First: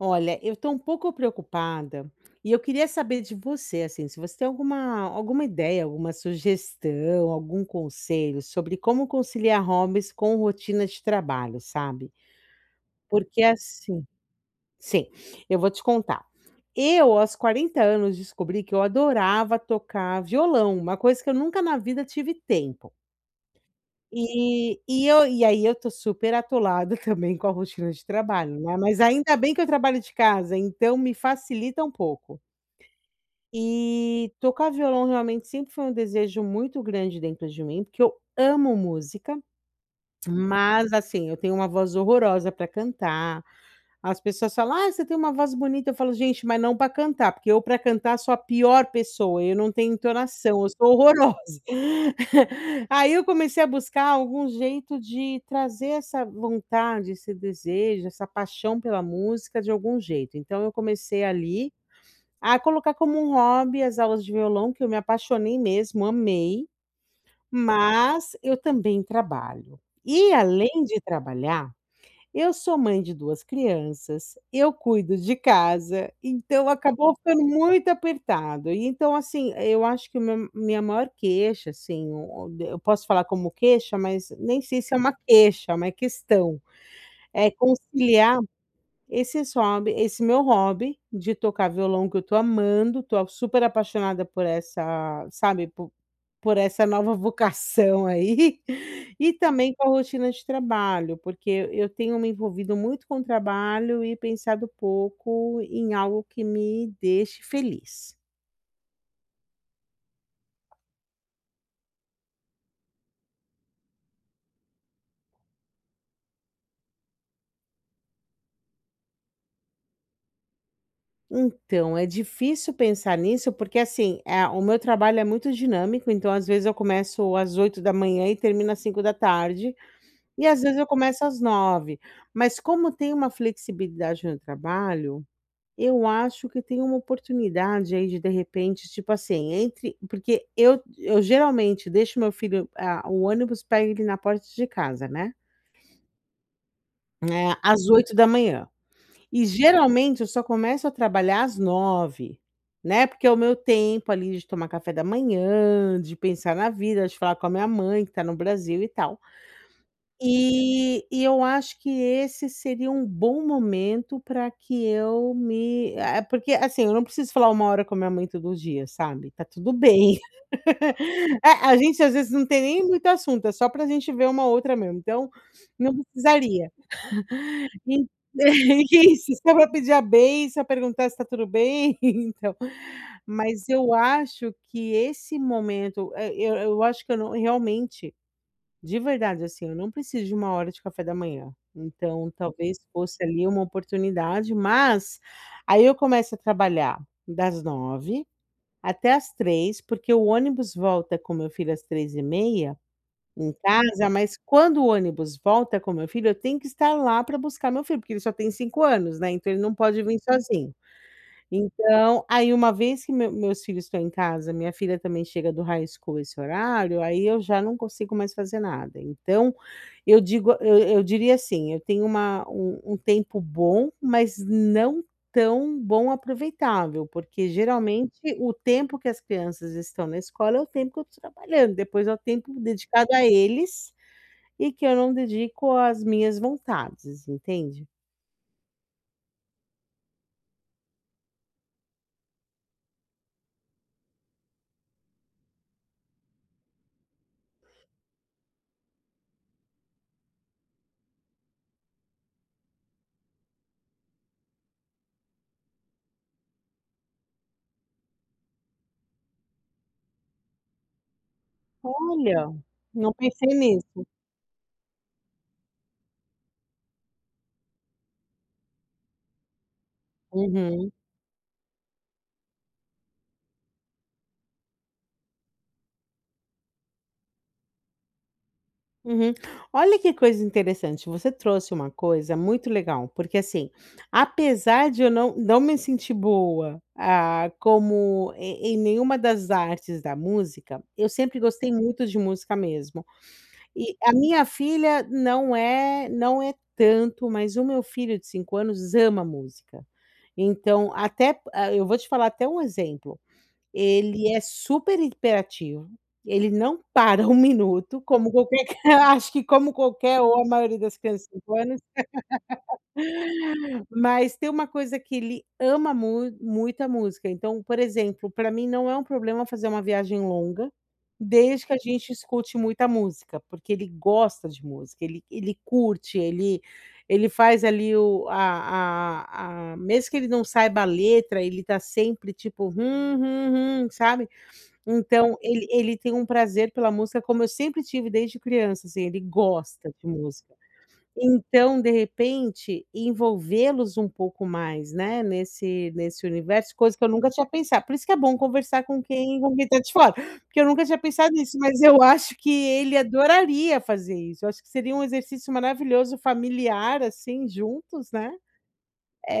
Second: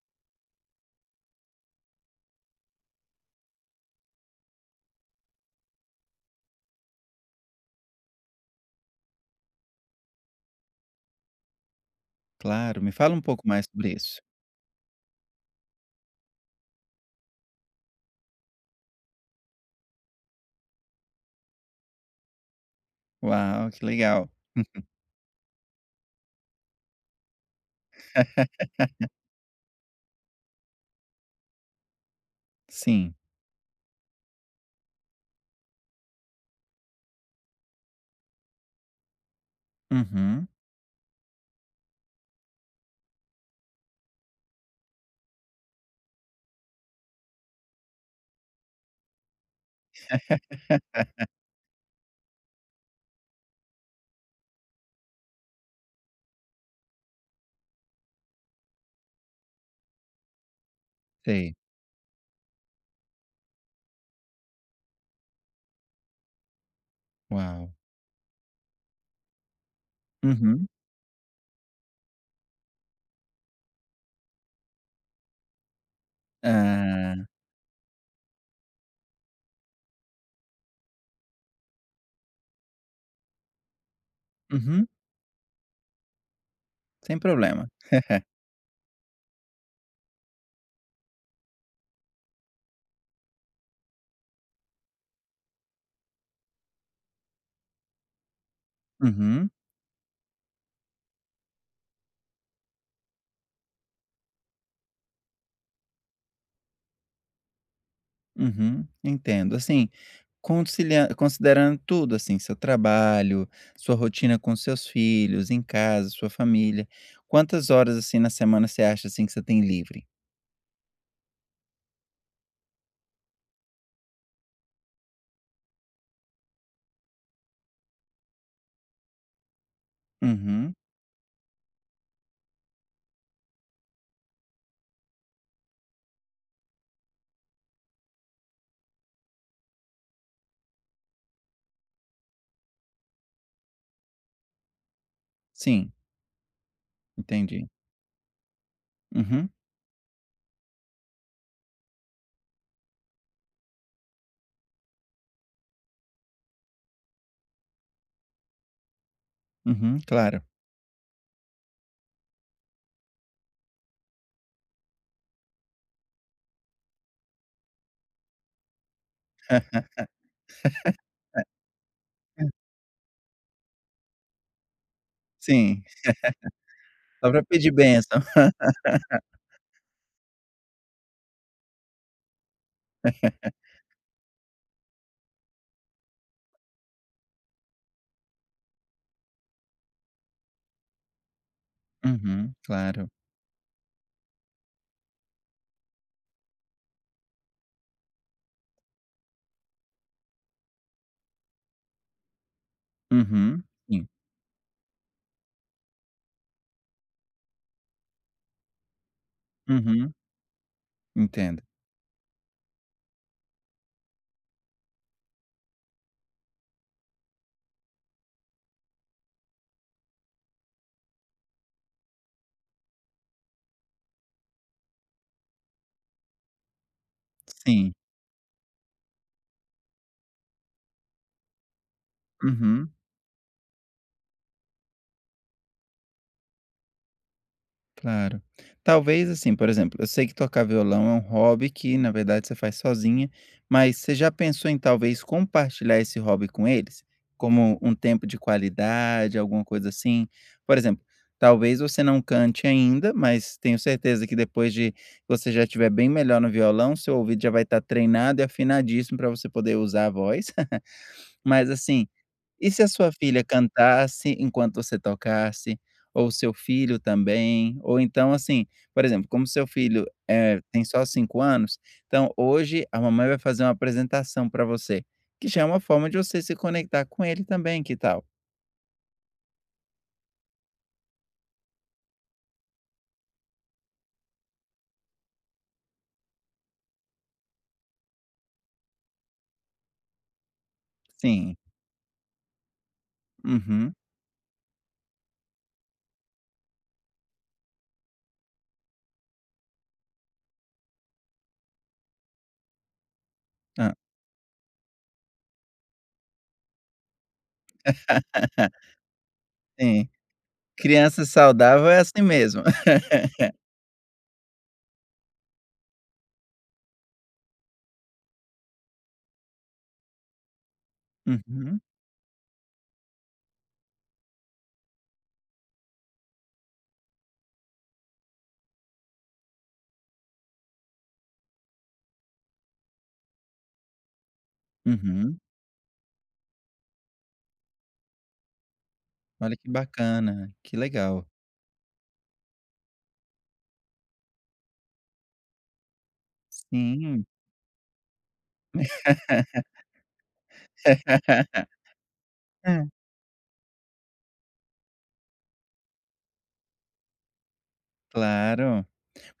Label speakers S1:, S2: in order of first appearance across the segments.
S1: Olha, eu estou um pouco preocupada, e eu queria saber de você, assim, se você tem alguma alguma ideia, alguma sugestão, algum conselho sobre como conciliar hobbies com rotina de trabalho, sabe,
S2: Claro, me fala um
S1: porque,
S2: pouco mais sobre
S1: assim,
S2: isso.
S1: sim, eu vou te contar. Eu aos 40 anos descobri que eu adorava tocar violão, uma coisa que eu nunca na vida tive tempo.
S2: Uau, que legal.
S1: E e eu e aí, eu estou super atolada, também, com a rotina de trabalho, né, mas ainda bem que eu trabalho de casa, então me facilita um pouco.
S2: Sim.
S1: E tocar violão, realmente, sempre foi um desejo muito grande dentro de mim, porque eu amo música,
S2: Uhum.
S1: mas, assim, eu tenho uma voz horrorosa para cantar, as pessoas falam: "Ai, você tem uma voz bonita", eu falo: "Gente, mas não para cantar", porque eu para cantar sou a pior pessoa, eu não tenho entonação, eu sou horrorosa. Aí, eu comecei a buscar algum jeito de trazer essa vontade, esse desejo, essa paixão pela música de algum jeito, então eu comecei,
S2: Sei.
S1: ali, a colocar como um hobby, as aulas de violão, que eu me apaixonei mesmo, amei,
S2: Uau!
S1: mas eu também trabalho e
S2: Uhum.
S1: além de trabalhar, eu sou mãe de 2 crianças, eu cuido de casa, então acabou
S2: Ah.
S1: ficando muito apertado e então, assim, eu acho que o meu minha maior queixa, assim, eu posso falar como queixa, mas nem sei
S2: Uhum.
S1: se é uma queixa, é uma questão,
S2: Sem
S1: é
S2: problema.
S1: conciliar esses hobby esse meu hobby de tocar violão, que eu estou amando, estou super apaixonada por essa, sabe, por por essa nova vocação, aí, e
S2: Uhum.
S1: também com a rotina de trabalho, porque e eu tenho me envolvido muito com trabalho e pensado pouco em algo que me deixe feliz.
S2: Uhum, entendo, Assim, consili considerando tudo, assim, seu trabalho, sua rotina com seus filhos em casa, sua família, quantas horas, assim, na semana você acha, assim, que você tem livre?
S1: Então, é difícil pensar nisso, porque, assim, a o meu trabalho é muito dinâmico. Então, às vezes, eu começo às 8h, e termino às 17h, e, às
S2: Uhum.
S1: vezes, eu começo às 9. Mas, como tem uma flexibilidade no trabalho, eu acho que tem uma oportunidade aí de de repente, tipo assim, entre Porque eu eu geralmente deixo o meu filho, a o ônibus pega ele na porta de casa, né.
S2: Sim.
S1: Né,
S2: Entendi.
S1: às 8h. E
S2: Uhum.
S1: geralmente eu só começo a trabalhar às 9, né. Porque é o meu tempo ali de tomar café da manhã, de pensar na vida, de falar com a minha mãe que tá no Brasil e tal.
S2: Uhum, claro.
S1: E e eu acho que esse seria um bom momento pra que eu me eh, porque, assim, eu não preciso falar 1, hora com a minha mãe todo dia, sabe. Tá tudo bem. É, a gente, às vezes, não
S2: [unintelligible]
S1: tem nem muito assunto, é só pra gente ver uma a outra mesmo, então
S2: Sim.
S1: não precisaria.
S2: Só para pedir bênção.
S1: É, que isso, só vou para pedir a bênção, perguntar se está tudo bem, então. Mas eu acho que esse momento, eh, eu eu acho que eu não, realmente, de verdade, assim, eu não preciso de 1, hora de café da manhã, então
S2: Uhum,
S1: talvez
S2: claro.
S1: fosse ali uma oportunidade. Mas aí eu começo a trabalhar das 9, até às 3, porque o ônibus volta com meu filho às 3 e meia, em
S2: Uhum, sim.
S1: casa. Mas, quando o ônibus volta com meu filho, eu tenho que estar lá pra buscar meu filho, porque ele só tem 5, anos, né, então ele não pode
S2: Uhum.
S1: vir sozinho.
S2: Entendo.
S1: Então, aí, uma vez que meus meus filhos estão em casa, minha filha também chega do high school nesse horário, aí eu já não consigo mais fazer nada. Então, eu digo, eu eu diria, assim, eu tenho uma um um tempo bom, mas não tão bom aproveitável, porque
S2: Sim.
S1: geralmente, o tempo que as crianças estão na escola é o tempo que eu estou trabalhando, depois é o tempo
S2: Uhum.
S1: dedicado a eles e que eu não dedico às minhas vontades, entende?
S2: Claro. Talvez, assim, por exemplo, eu sei que tocar violão é um hobby que, na verdade, você faz sozinha, mas você já pensou em, talvez, compartilhar esse hobby com eles? Como um tempo de qualidade, alguma coisa assim? Por exemplo, talvez você não cante ainda, mas tenho certeza que depois de você já estiver bem melhor no violão, seu ouvido já vai estar treinado e afinadíssimo pra você poder usar a voz. Mas, assim,
S1: Olha,
S2: e se a sua
S1: não
S2: filha
S1: pensei nisso.
S2: cantasse enquanto você tocasse? Ou o seu filho também. Ou então, assim, por exemplo, como seu filho, eh, tem
S1: Uhum.
S2: só 5, anos, então: "Hoje a mamãe vai fazer uma apresentação pra você." Que já é uma forma de você se conectar com ele também, que tal?
S1: Uhum. Olha, que coisa interessante. Você trouxe uma coisa muito legal, porque, assim, apesar de eu não não me sentir boa, ah, como em em nenhuma das artes da música, eu sempre
S2: Sim.
S1: gostei muito de música mesmo.
S2: Uhum.
S1: E a minha filha não é não é tanto, mas o meu filho de 5 anos ama música. Então até pa eu vou te falar até um exemplo,
S2: Hã.
S1: ele é super hiperativo, ele não para um minuto, como qualquer, acho que como
S2: Sim.
S1: qualquer ou a maioria das
S2: Criança
S1: crianças de 5 anos.
S2: saudável é assim mesmo.
S1: Mas tem uma coisa que ele ama mu muito, a música. Então, por exemplo, pra mim não é um problema fazer uma viagem longa, desde que a
S2: Uhum.
S1: gente escute muita música, porque ele gosta de música, ele ele curte, ele ele faz ali o a a a mesmo que ele não saiba a letra, ele tá sempre, tipo, hum, hum, hum, sabe. Então
S2: Uhum.
S1: ele ele tem um prazer pela música como eu sempre tive desde criança, assim, ele
S2: Olha, que
S1: gosta de
S2: bacana,
S1: música.
S2: que legal.
S1: Então, de repente, envolvê-los um pouco mais, né, nesse nesse universo, coisa que eu
S2: Hum.
S1: nunca tinha pensado, por isso que é bom conversar com quem com quem tá de fora, porque eu nunca tinha pensado nisso, mas eu acho que
S2: É.
S1: ele adoraria fazer isso, eu acho que seria um exercício maravilhoso, familiar, assim, juntos, né,
S2: Claro.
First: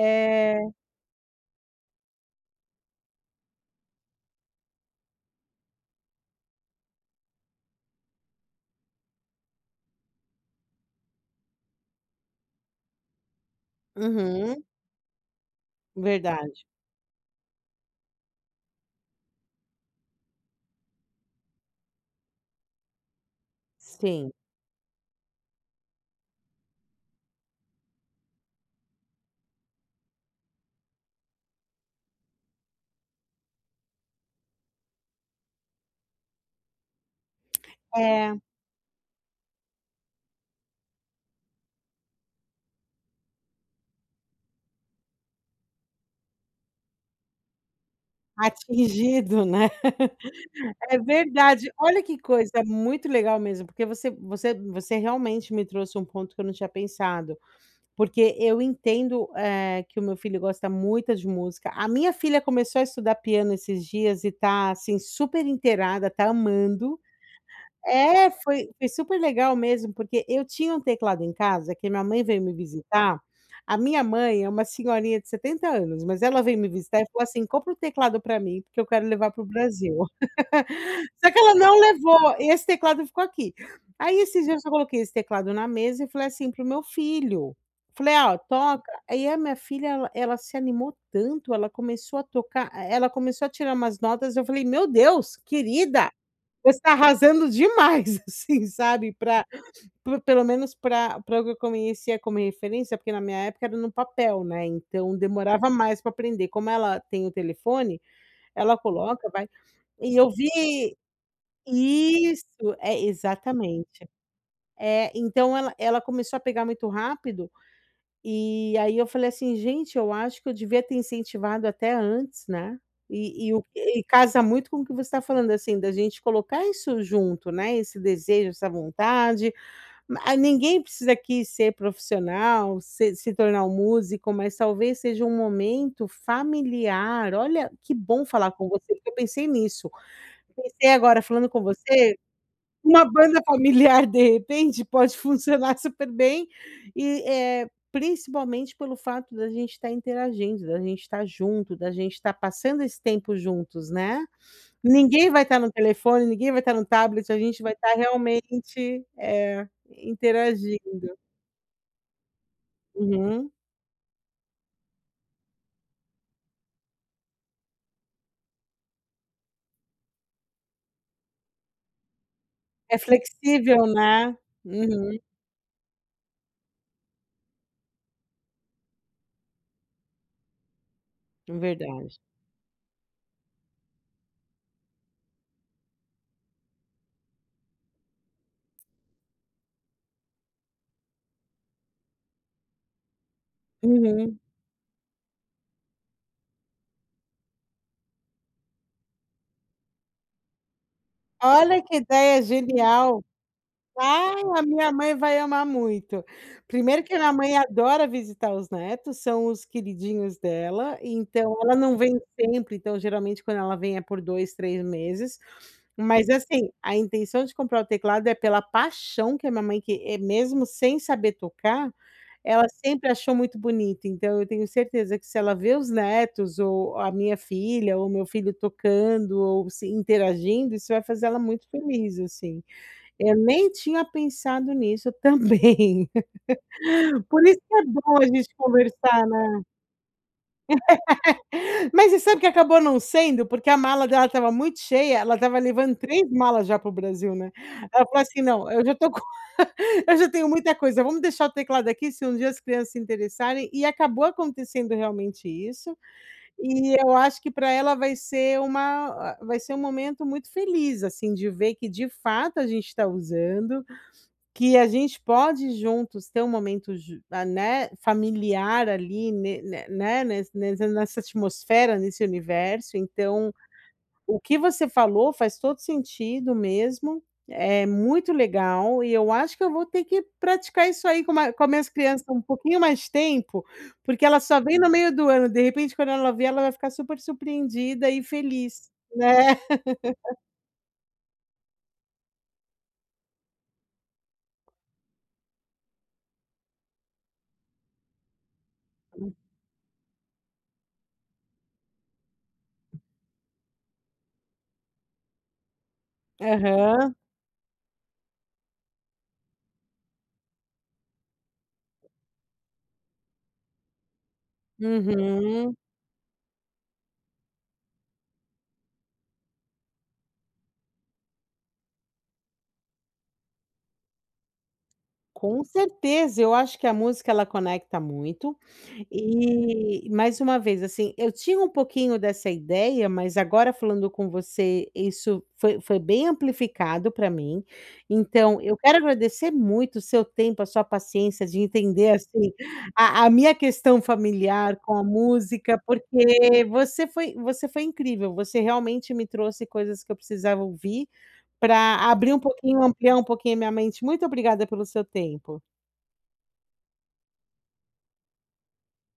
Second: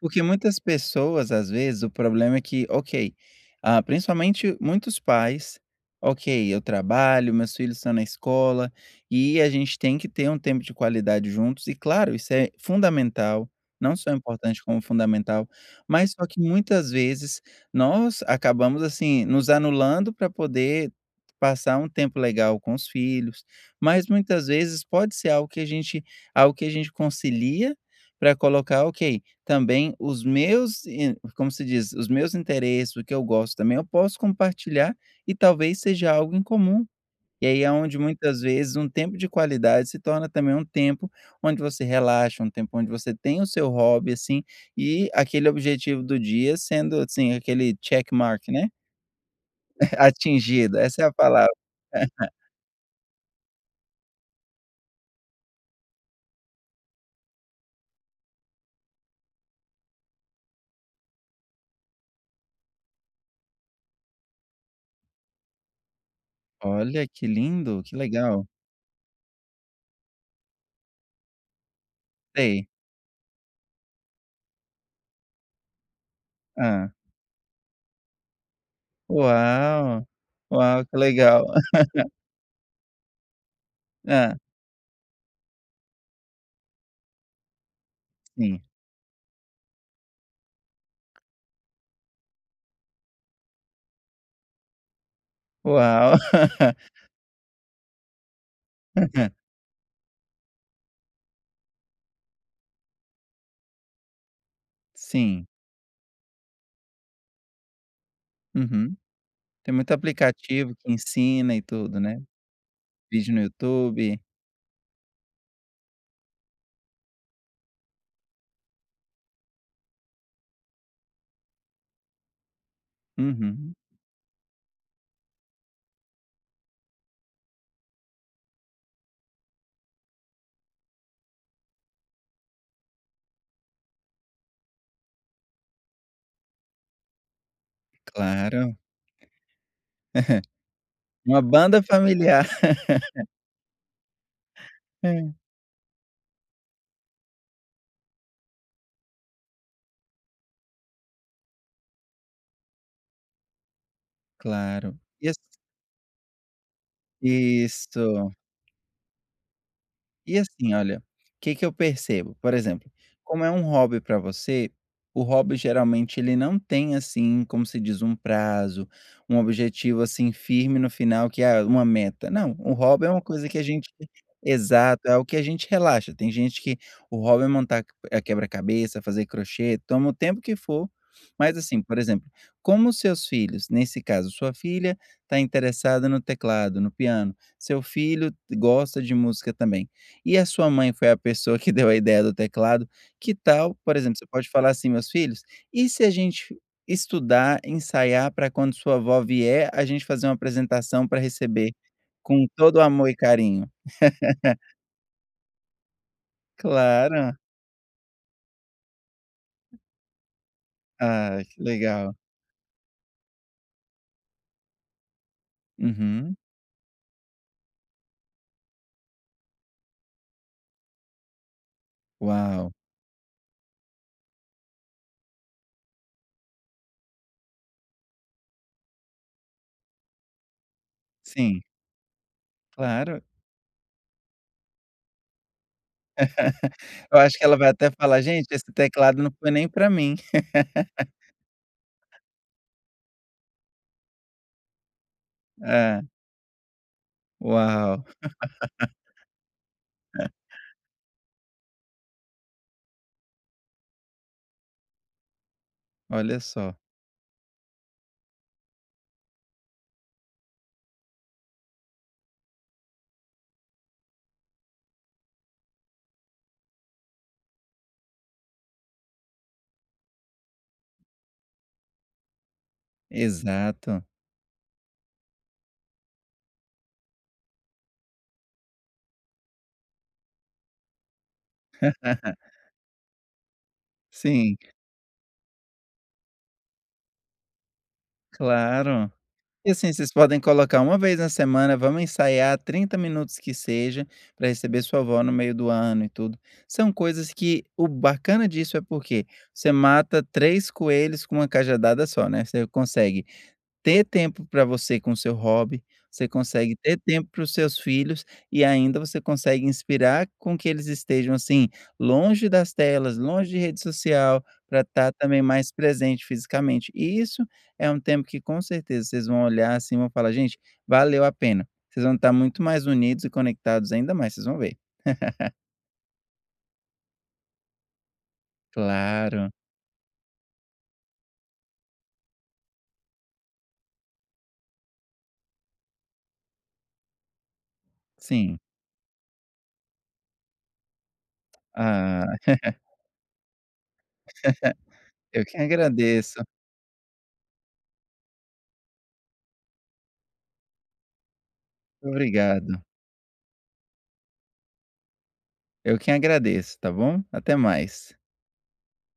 S2: Porque muitas pessoas, às vezes, o problema é que ok, ah, principalmente muitos pais: "Ok, eu trabalho, meus filhos estão na escola, e a gente tem que ter um tempo de qualidade juntos" e claro isso é fundamental, não só
S1: Uhum.
S2: importante como fundamental. Mas só que,
S1: Verdade.
S2: muitas vezes, nós acabamos, assim, nos anulando pra poder passar um tempo legal com os filhos, mas
S1: Sim.
S2: muitas vezes pode ser algo que a gente algo que a gente concilia pra colocar, ok, também os meus e como se diz? Os meus interesses, o que eu gosto também eu posso compartilhar e talvez seja algo em comum. E aí é onde
S1: É.
S2: muitas vezes um tempo de qualidade se torna também um tempo onde você relaxa, um tempo onde você tem o seu hobby, assim, e aquele objetivo do dia sendo, assim, aquele, check mark, né.
S1: Atingido, né.
S2: Atingido,
S1: É
S2: essa é a palavra.
S1: verdade. Olha que coisa, muito legal mesmo, porque você você você realmente me trouxe um ponto que eu não tinha pensado. Porque eu entendo, eh, que o meu filho gosta muito de música, a minha filha começou a estudar piano esses dias e tá, assim, super inteirada, tá amando.
S2: Olha, que lindo. Que
S1: É,
S2: legal.
S1: foi foi super legal mesmo, porque eu tinha um teclado em casa que minha mãe veio me
S2: Sei.
S1: visitar a minha mãe é uma senhorinha de 70 anos, mas ela veio me
S2: Hã.
S1: visitar e falou assim: "Compra o teclado pra mim, porque eu quero levar para o Brasil".
S2: Uau, uau! Que
S1: Só que
S2: legal.
S1: ela não levou, e esse teclado ficou aqui. Aí
S2: Hã.
S1: esses dias eu só coloquei esse teclado na mesa e falei assim para o meu filho, falei "Ó,
S2: Sim.
S1: toca", aí a minha filha, ela ela se animou tanto, ela começou a tocar e ela começou a tirar umas notas, eu falei "Meu Deus, querida,
S2: Uau.
S1: você tá arrasando demais!" assim, sabe, pra, pelo menos pra para o que eu conhecia como referência, porque na minha época era no papel, né, então
S2: Sim.
S1: demorava mais pra aprender. Como ela tem o telefone, ela
S2: Uhum.
S1: coloca, vai
S2: Tem muito
S1: e eu
S2: aplicativo que
S1: vi
S2: ensina e tudo, né.
S1: Isso! É,
S2: Vídeo no
S1: exatamente.
S2: YouTube.
S1: Eh, então ela ela começou a pegar muito rápido, e aí eu falei assim: "Gente, eu acho que eu devia ter incentivado até antes", né. E e o
S2: Uhum.
S1: e e casa muito com o que você estava falando, assim, da gente colocar isso junto, né, esse desejo, essa vontade, ma ninguém precisa aqui ser profissional, se se tornar um músico, mas talvez seja um momento familiar. Olha, que bom falar com
S2: Claro.
S1: você, porque eu pensei nisso pensei agora
S2: Uma
S1: falando com
S2: banda
S1: você,
S2: familiar.
S1: uma banda familiar de repente pode
S2: É.
S1: funcionar super bem e, eh, principalmente pelo fato da gente tá interagindo, da gente tá junto, da gente tá passando esse tempo juntos, né,
S2: Claro, e
S1: ninguém
S2: ass
S1: vai tá no telefone, ninguém vai tá no tablet, a gente vai tá
S2: Isso.
S1: realmente, eh,
S2: E assim, olha,
S1: interagindo.
S2: que que eu percebo? Por exemplo, como
S1: Uhum.
S2: é um hobby pra você, o hobby geralmente ele não tem, assim, como se diz, um prazo, um objetivo, assim, firme no final, que é uma meta. Não, o
S1: É
S2: hobby é uma coisa que a
S1: flexível,
S2: gente
S1: né.
S2: exato. É
S1: Uhum.
S2: algo que a gente relaxa. Tem gente que o hobby é montar, eh, quebra-cabeça, fazer crochê, toma o tempo que for, mas, assim, por
S1: Verdade.
S2: exemplo, como seus filhos, nesse caso sua filha tá interessada no teclado, no piano, seu filho gosta de música também e a sua mãe foi a pessoa que deu a ideia do teclado, que tal, por exemplo, você
S1: Uhum.
S2: pode falar assim: "Meus filhos, e se a gente estudar, ensaiar pra quando a sua vó vier, a gente fazer uma apresentação pra receber
S1: Olha, que ideia
S2: com todo amor e
S1: genial.
S2: carinho".
S1: Ah, a minha mãe vai amar muito. Primeiro que a minha
S2: Claro.
S1: mãe adora visitar os netos, são os queridinhos dela,
S2: Ah,
S1: então
S2: que
S1: ela não
S2: legal.
S1: vem sempre, então geralmente quando ela vem é por 2, 3 meses. Mas,
S2: Uhum.
S1: assim, a intenção de comprar o teclado é pela paixão que a minha mãe que mesmo sem saber tocar, ela
S2: Uau.
S1: sempre achou muito bonito, então eu tenho certeza que se ela ver os netos, ou a minha filha, ou o meu filho tocando, ou se interagindo, isso vai fazer ela
S2: Sim.
S1: muito feliz, assim.
S2: Claro.
S1: Eu nem tinha pensado nisso também.
S2: Eu acho que
S1: Por
S2: ela
S1: isso
S2: vai
S1: que é
S2: até
S1: bom
S2: falar:
S1: a gente
S2: "Gente, esse teclado
S1: conversar,
S2: não foi
S1: né.
S2: nem pra mim".
S1: Mas você sabe que acabou não sendo? Porque a mala dela estava muito cheia, ela estava levando
S2: Ah.
S1: 3 malas já para o Brasil, né.
S2: Uau.
S1: Ela falou assim: "Não, eu já tô co eu já tenho muita coisa, vamos deixar o teclado aqui se um dia as crianças se interessarem", e acabou acontecendo realmente isso.
S2: Olha só.
S1: E eu acho que pra ela vai ser uma a vai ser um momento muito feliz, assim, de ver que de fato a gente tá usando, que a gente pode juntos ter um momento ju a né, familiar ali, ne ne né nes nesse nessa atmosfera, nesse universo. Então
S2: Exato.
S1: o que você falou faz todo sentido mesmo, é muito legal e eu acho que eu vou ter que praticar isso aí com ma com as minhas crianças, um pouquinho mais tempo, porque ela
S2: Sim.
S1: só vem no meio do ano, de repente quando ela ver, ela vai ficar super surpreendida e feliz,
S2: Claro.
S1: né.
S2: E, assim, vocês podem colocar 1 vez na semana: "Vamos ensaiar 30 minutos, que seja, pra receber sua vó no meio do ano e tudo". São coisas que o bacana disso é porque
S1: Hum.
S2: você mata 3 coelhos com uma cajadada só, né. Você consegue ter tempo pra você com o seu hobby, você consegue ter
S1: Aham.
S2: tempo para os seus filhos, e ainda você consegue inspirar com que eles estejam, assim, longe das telas, longe de rede social, pra tá também mais
S1: Uhum.
S2: presente fisicamente. E isso é um tempo que com certeza vocês vão olhar assim, e vão falar: "Gente, valeu a pena", vocês vão tá muito mais unidos e conectados ainda mais, vocês vão ver.
S1: Com certeza. Eu acho que a música, ela conecta muito,
S2: Claro.
S1: e mais uma vez, assim, eu tinha um pouquinho dessa ideia, mas agora falando com você isso foi foi bem amplificado pra mim.
S2: Sim.
S1: Então eu quero agradecer muito o seu tempo, a sua paciência de entender,
S2: Ah.
S1: assim, a a minha questão familiar com a
S2: Eu que
S1: música,
S2: agradeço.
S1: porque você foi você foi incrível, você realmente me trouxe coisas que eu precisava ouvir, pra abrir um pouquinho,
S2: Obrigado.
S1: ampliar um pouquinho a minha mente. Muito obrigada pelo seu tempo.
S2: Eu quem agradeço, tá bom. Até mais.